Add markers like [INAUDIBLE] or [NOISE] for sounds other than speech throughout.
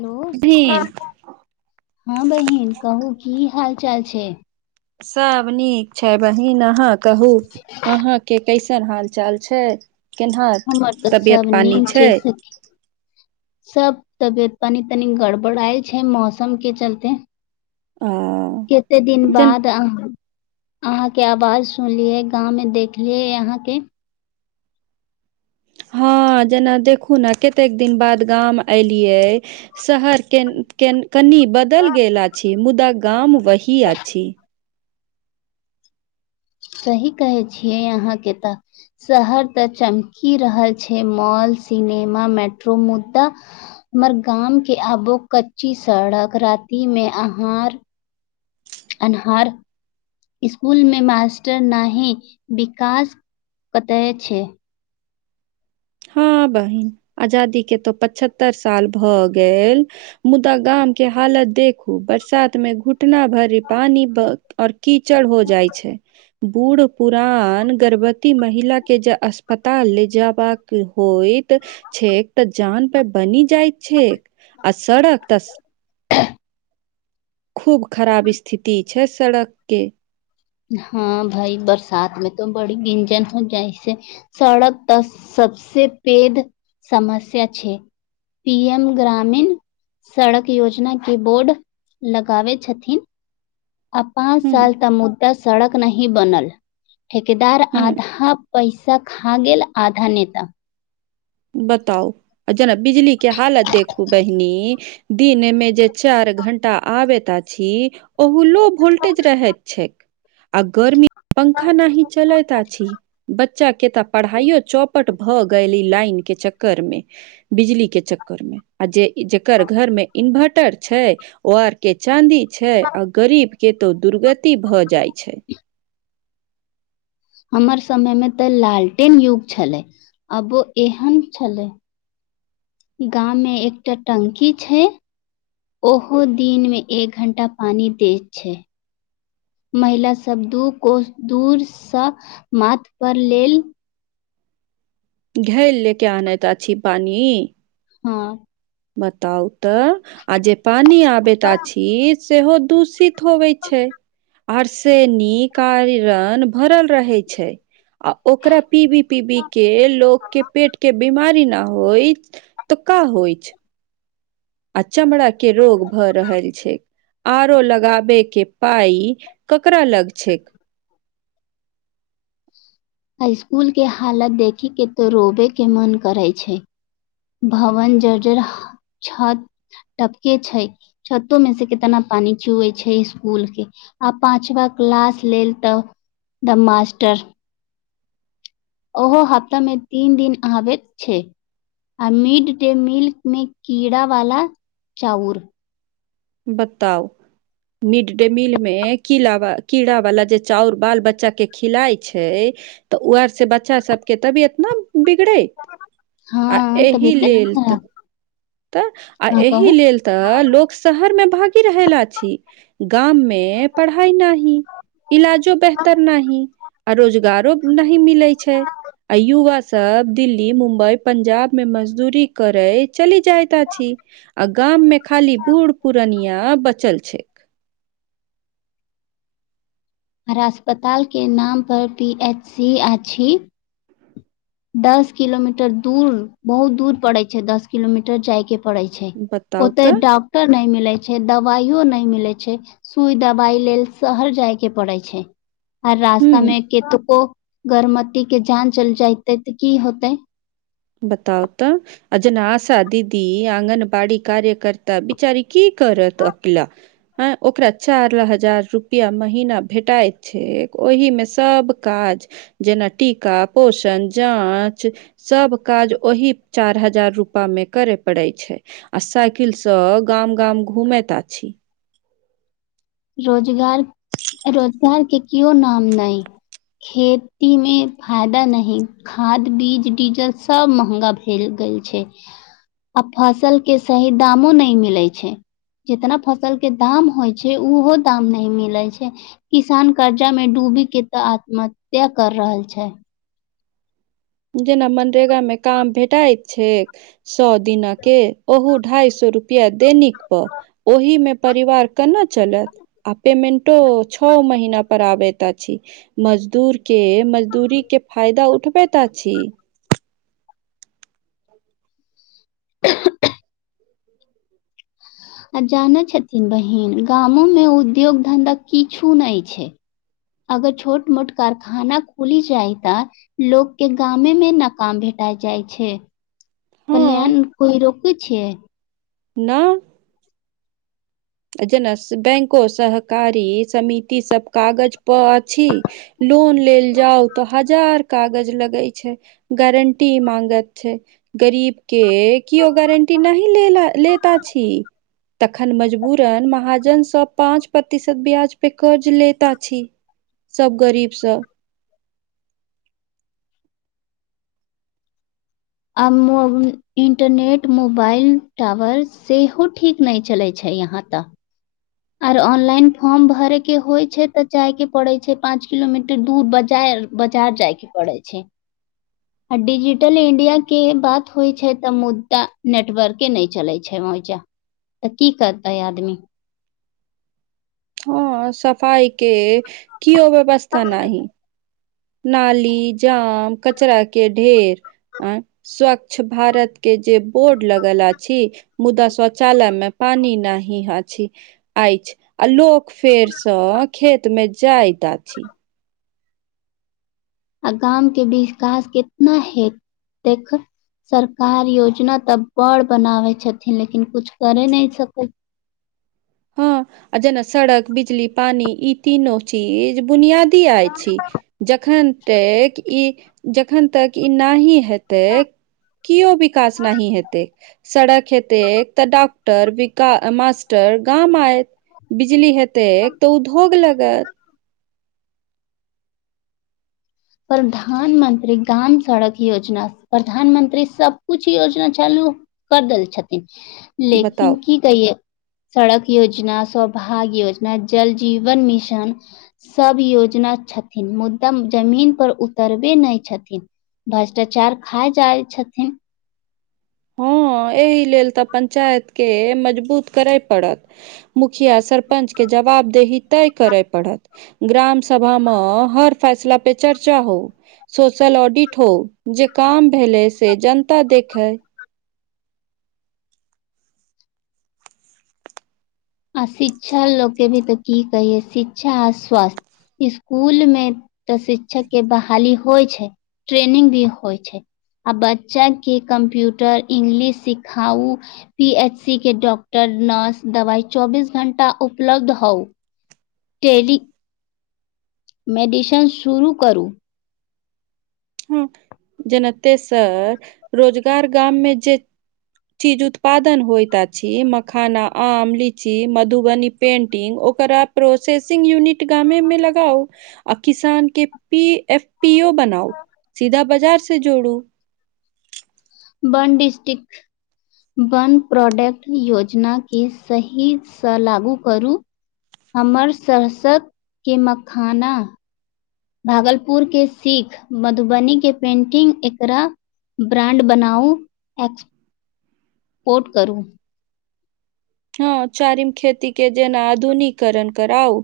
Hello बहिन हँ बहिन कहू की हाल चाल छै सब नीक छै बहिन अहाँ कहू अहाँके कैसे केन हाल चाल छै केनाह हमर तऽ सब तबियत नीक पानी छै सखी सब तबियत पानी तनि गड़बड़इत छै मौसम के चलते आ कते दिन जेन बाद अहाँ अहाँ के आवाज सुनलियै गाँव में देखलियै यहाँ के हँ जेना देखू ने कतेक दिन बाद गाम एयलियै शहर केन केन कनि बदलि गेल अछि मुदा गाम वही अछि सही कहै छियै यहाँके तऽ शहर तऽ चमकी रहल छै मॉल सिनेमा मेट्रो मुद्दा हमर गाम के आबो कच्ची सड़क राति मे अहारहार अनहार स्कुल मे मास्टर नहि ही विकास कतय छै हँ बहिन आजादी के तो पचहत्तर साल भऽ गेल मुदा गाम के हालत देखू बरसात मे घुटना भरि पानी और कीचड़ हो जाइ छै बूढ़ पुरान गर्भवती महिलाके अस्पताल ले जयबाक होयत छैक तऽ जान पे बनि जाइत छै आ सड़क त [UNINTELLIGIBLE] खूब खराब स्थिति छै सड़कके हँ भाइ बरसात में तो बड़ी गञजन हो जाइसे सड़क तऽ सबसे पेघ समस्या छै पी एम ग्रामीण सड़क योजना के बोर्ड लगाबै छथिन आ पाँंच हूँ साल तऽ मुद्दा सड़क नहीं बनल ठेकेदार हूँ आधा पैसा खा गेल आधा नेता बताउ आ जेरा बिजली के हालत देखू बहिनी दिन मे जे चार घंटा आबैत छी ओह लोभ वोल्टेज रह छै आ गरमी पंखा न ही चलैत अछि छी बच्चा के तऽ पढ़ाइो चौपट भऽ गेल ई लाइन के चक्कर मे बिजली के चक्कर मे आ जे जेकर घर मे इन्वर्टर छै ओ आर के चाँदी छै आ गरीब केतौ दुर्गति भऽ जाइत छै हमर समय में तऽ लालटेन युग छले अबो एहन छले गाम मे एकटा टंकी छै ओहो दिनमे एक घण्टा पानि दैत छै महिला सब दू को दूरसँ माथ पर लेल घेले लऽ के आनैतैत अछी पानि हँ बताउ तऽ आ जे पानी आबैत आछी सेहो दूषित होबै छै आर से निकन आयरण भरल रहे छै आ ओकरा पीबी पीबी के लोक के पेट के बीमारी न होइ त का होइ छै आ चमड़ा के रोग भऽ रहल छै आरो लगाबे के पाई ककरा लग छै स्कूल के हालत देखी के तो रोवे के मन करे छै भवन जर्जर छत टपके छै छतो मे से कितना पानी चुवै छै इसकुल के आ पाचवा क्लास लेल तऽ द मास्टर ओहो हफ्तामे तीन दिन आबैत छै आ मिड डे मील में कीड़ा वाला चाउर बताउ मिड डे मील मे कीड़ कीड़ा वाला जे चाउर बाल बच्चा के खिलााय छै तऽ उर से बच्चा सबके तभी एतना बिगड़ै आ हँ एहि तबीयते न लेल तऽ खराब तऽ आ हँ कहू एहि लेल तऽ लोग शहर मे भागि रहल छी गाम मे पढ़ाई नाहि इलाजो बेहतर न आ रोजगारो नही मिलै छै आ युवा सब दिल्ली मुम्बई पंजाब में मजदूरी करे चलि जायता छी आ गाम में खाली बूढ़ पुरनिया बचल छै हमरा अस्पतालके नामपर पी एच सी अछि दस किलोमीटर दूर बहुत दूर पड़े छै दस किलोमीटर जाय के पड़ै छै बताउ ओते तऽ डॉक्टर नहि मिलै छै दबाइयो नहि मिलै छै सुई दबाई लेल शहर जायके पड़ैत छै आर हूँ रास्ता मे कतको गर्भमती के जान चल जायते तऽ की होते बताउ तऽ अजन आ दीदी अंगनबाड़ी कार्य करता बिचारी की करत अकेला आँ ओकरा चारि हजार रुपैआ महिना भेटाइत छै ओहिमे सब काज जेना टीका पोषण जाँच सब काज ओही चारि हजार रुपामे करय पड़ैत छै आ साइकिलसँ गाम गाम घूमैत आछि रोजगार रोजगार के केओ नाम नहि खेतीमे फायदा नहि खाद बीज डीजल सब महगा भेल गेल छै आ फसल के सही दामो नहि मिलैत छै जितना फसल के दाम होइ छै ओहो दाम नहि मिलैत छै किसान कर्जा में डूबी के त आत्महत्या कर रहल छै जेना मनरेगा मे काम भेटाइत छै सए दिनक के ओहू ढाई सए रुपया दैनिक प ओहि मे परिवार केना चलत आ पेमेटो छ महिना पर आब त छी मजदूर के मजदूरीके फायदा उठबैत अछि [INAUDIBLE] ह [UNINTELLIGIBLE] कहां जाने छथिन बहिन गामो में उद्योग धंधा किछु नहि छै अगर छोट मोट कारखाना खोली जाइ त लोक के गामे मे नाकाम भेटा जाइ छै हँ प्लन कोइ रोकक छै ना जना बैंको सहकारी समिति सभ कागज पर कहती अछि लोन लेल जाउ तऽ हजार कागज लगेगै छै गारंटी मागत छै गरीब के केओ गारंटी नहि लेता छी तखन मजबू महाजनसँ पाँच प्रतिशत ब्याजपे कर्ज लैत अछि सब गरीबसँ आ इंटरनेट मोबाइल टावर सेहो ठीक नहि चलै छै यहाँ तक आर ऑनलाइन फॉर्म भरे के होय छै ते जाय के पड़े छै पांच किलोमीटर दूर बजार बजार जायके पड़ै छै [INAUDIBLE] आ डिजिटल इंडियााक के बात होइ छै तऽ मुद्दा नेटवर्के नहि चलै छै तऽ की करतै आदमी हँ सफाइक कोनो व्यवस्था नहि नाली जाम कचरा के ढेर अं स्वच्छ भारत के जे बोर्ड लगल अछि मुदा शौचालय मे पानी नहि अछि आछी फेरसँ खेत मे जाइत आछि आ गामक विकास कतेक अछि देखू सरकार योजना तऽ बड़ बनाबै छथिन लेकिन कुछ करय न सकत हँ आ जेना सड़क बिजली आ पानि ई तीनू बुनियादी छी जखन तक ई जखन तक ई न है [UNINTELLIGIBLE] हेतै केओ विकास नहि हेतै सड़क हेतै मास्टर गाम आय बिजली हेते तऽ उ भोग लगत प्रधानमंत्री ग्राम सड़क योजना प्रधानमंत्री सब कुछ योजना चालू कर देल छथिन बताउ लेकिन कि कहिये सड़क योजना सौभाग्य योजना आ जल जीवन मिशन। सभ योजना छथिन मुद्दा जमीन पर उतरबैत नहि छथि भ्रष्टाचार खा जाइत छथि। हँ एहि लेल तऽ पञ्चायत के मजबूत करय पड़त मुखिया सरपंचके जवाबदेही तय करय पड़त ग्राम सभामे हर फैसलापर चर्चा हो सोशल ऑडिट हो जे काज भेल अछि से जनता देखए। आ शिक्षा लोक के भी तऽ की कहिय शिक्षा आ स्वास्थ्य स्कूल में तऽ शिक्षक के बहाली होइ छै ट्रैनिंग भी होइ छै आ बच्चाके कम्प्यूटर इंग्लिश सिखाउ पी एच सी के डॉक्टर नर्स दवाइ चौबिस घंटा उपलब्ध हउ टेली मेडिसन शुरू करू हँ जेना तेसर रोजगार गाममे जे चीज उत्पादन होइत छी मखाना आम लीची मधुबनी पेंटिंग ओकरा प्रोसेसिंग यूनिट गामेे मे लगाओ आ किसान के पी एफ पियो बनाउ सीधा बाजार से जोड़ू बनडिस्ट्रिक्ट बन प्रोडक्ट योजना केँ सही सँ लागू करू हमर सहसकके मखाना भागलपुर के सीख मधुबनी के पेन्टिंग एकरा ब्रांड बनाउ एक्स पोट करू हँ चारिम खेती के जेना आधुनिकरण करउ।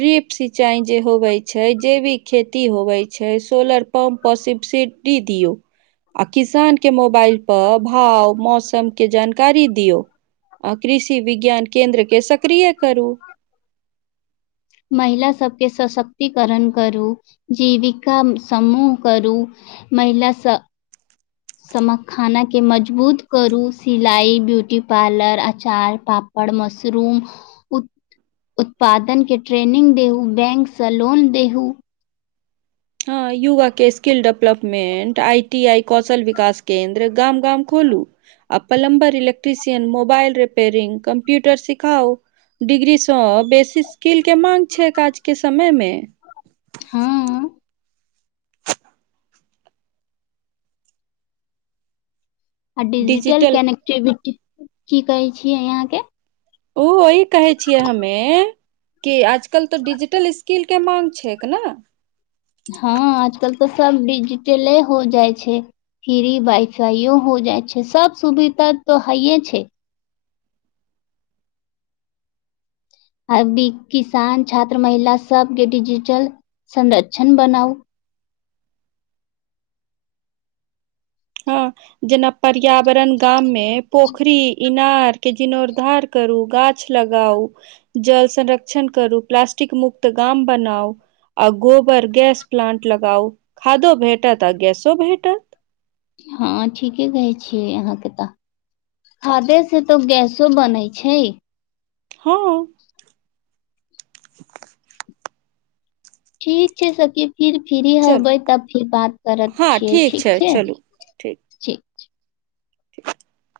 ड्रिप सिंचाई जे होबै छै जे भी खेती होबै छै सोलर पम्पसिप सिडी दिऔ आ किसान के मोबाइल पर भाव मौसम के जानकारी दियौ आ कृषि विज्ञान केन्द्रके सक्रिय करू महिला सबकेँ सशक्तिकरण करू जीविका समूह करू महिला सब खानाके मजबूत करू सिलाइ ब्यूटी पार्लर अचार बर मशरूम उत उत्पादन के ट्रेनिंग देहू बैंक से लोन देहू हँ युवा के स्किल डेवलपमेंट आई इ आइ कौशल विकास केंन्द्र गाम गाम खोलू आ plumber electrician mobile repairing computer सिखाओ डिग्रीसँ बेसी स्किल मांग छै काजक समयमे हँ आ डिजिटल कनेक्टिविटी की कहै छीयै अहाँ के ओ वही कहे छियै हमे कि आजकल तऽ डिजिटल कीलके माँग छैक ने हँ आजकल तऽ सब डिजिटले हो जाइ छै फ्री वाइफाइयो हो जाय छै सब सुविधा तो हेय छै अभी किसान छात्र महिला सबके डिजिटल संरक्षण बनाउ हँ जेना पर्यावरण गाम मे पोखरी इनार के जीर्णोर्द्धार करू गाछ लगाउ। जल संरक्षण करू प्लास्टिक मुक्त गाम बनाउ आ गोबर गैस प्लांट लगाउ खादो भेटत आ गैसो भेटत हँ ठीके कहै छियै अहाँके तऽ खादे से तो गैसो बनै छै हँ ठीक छै सखी फिर फ्री चल हबै तब फिर बात करैत छियै ठीक छै ठीक ठीक। [INAUDIBLE]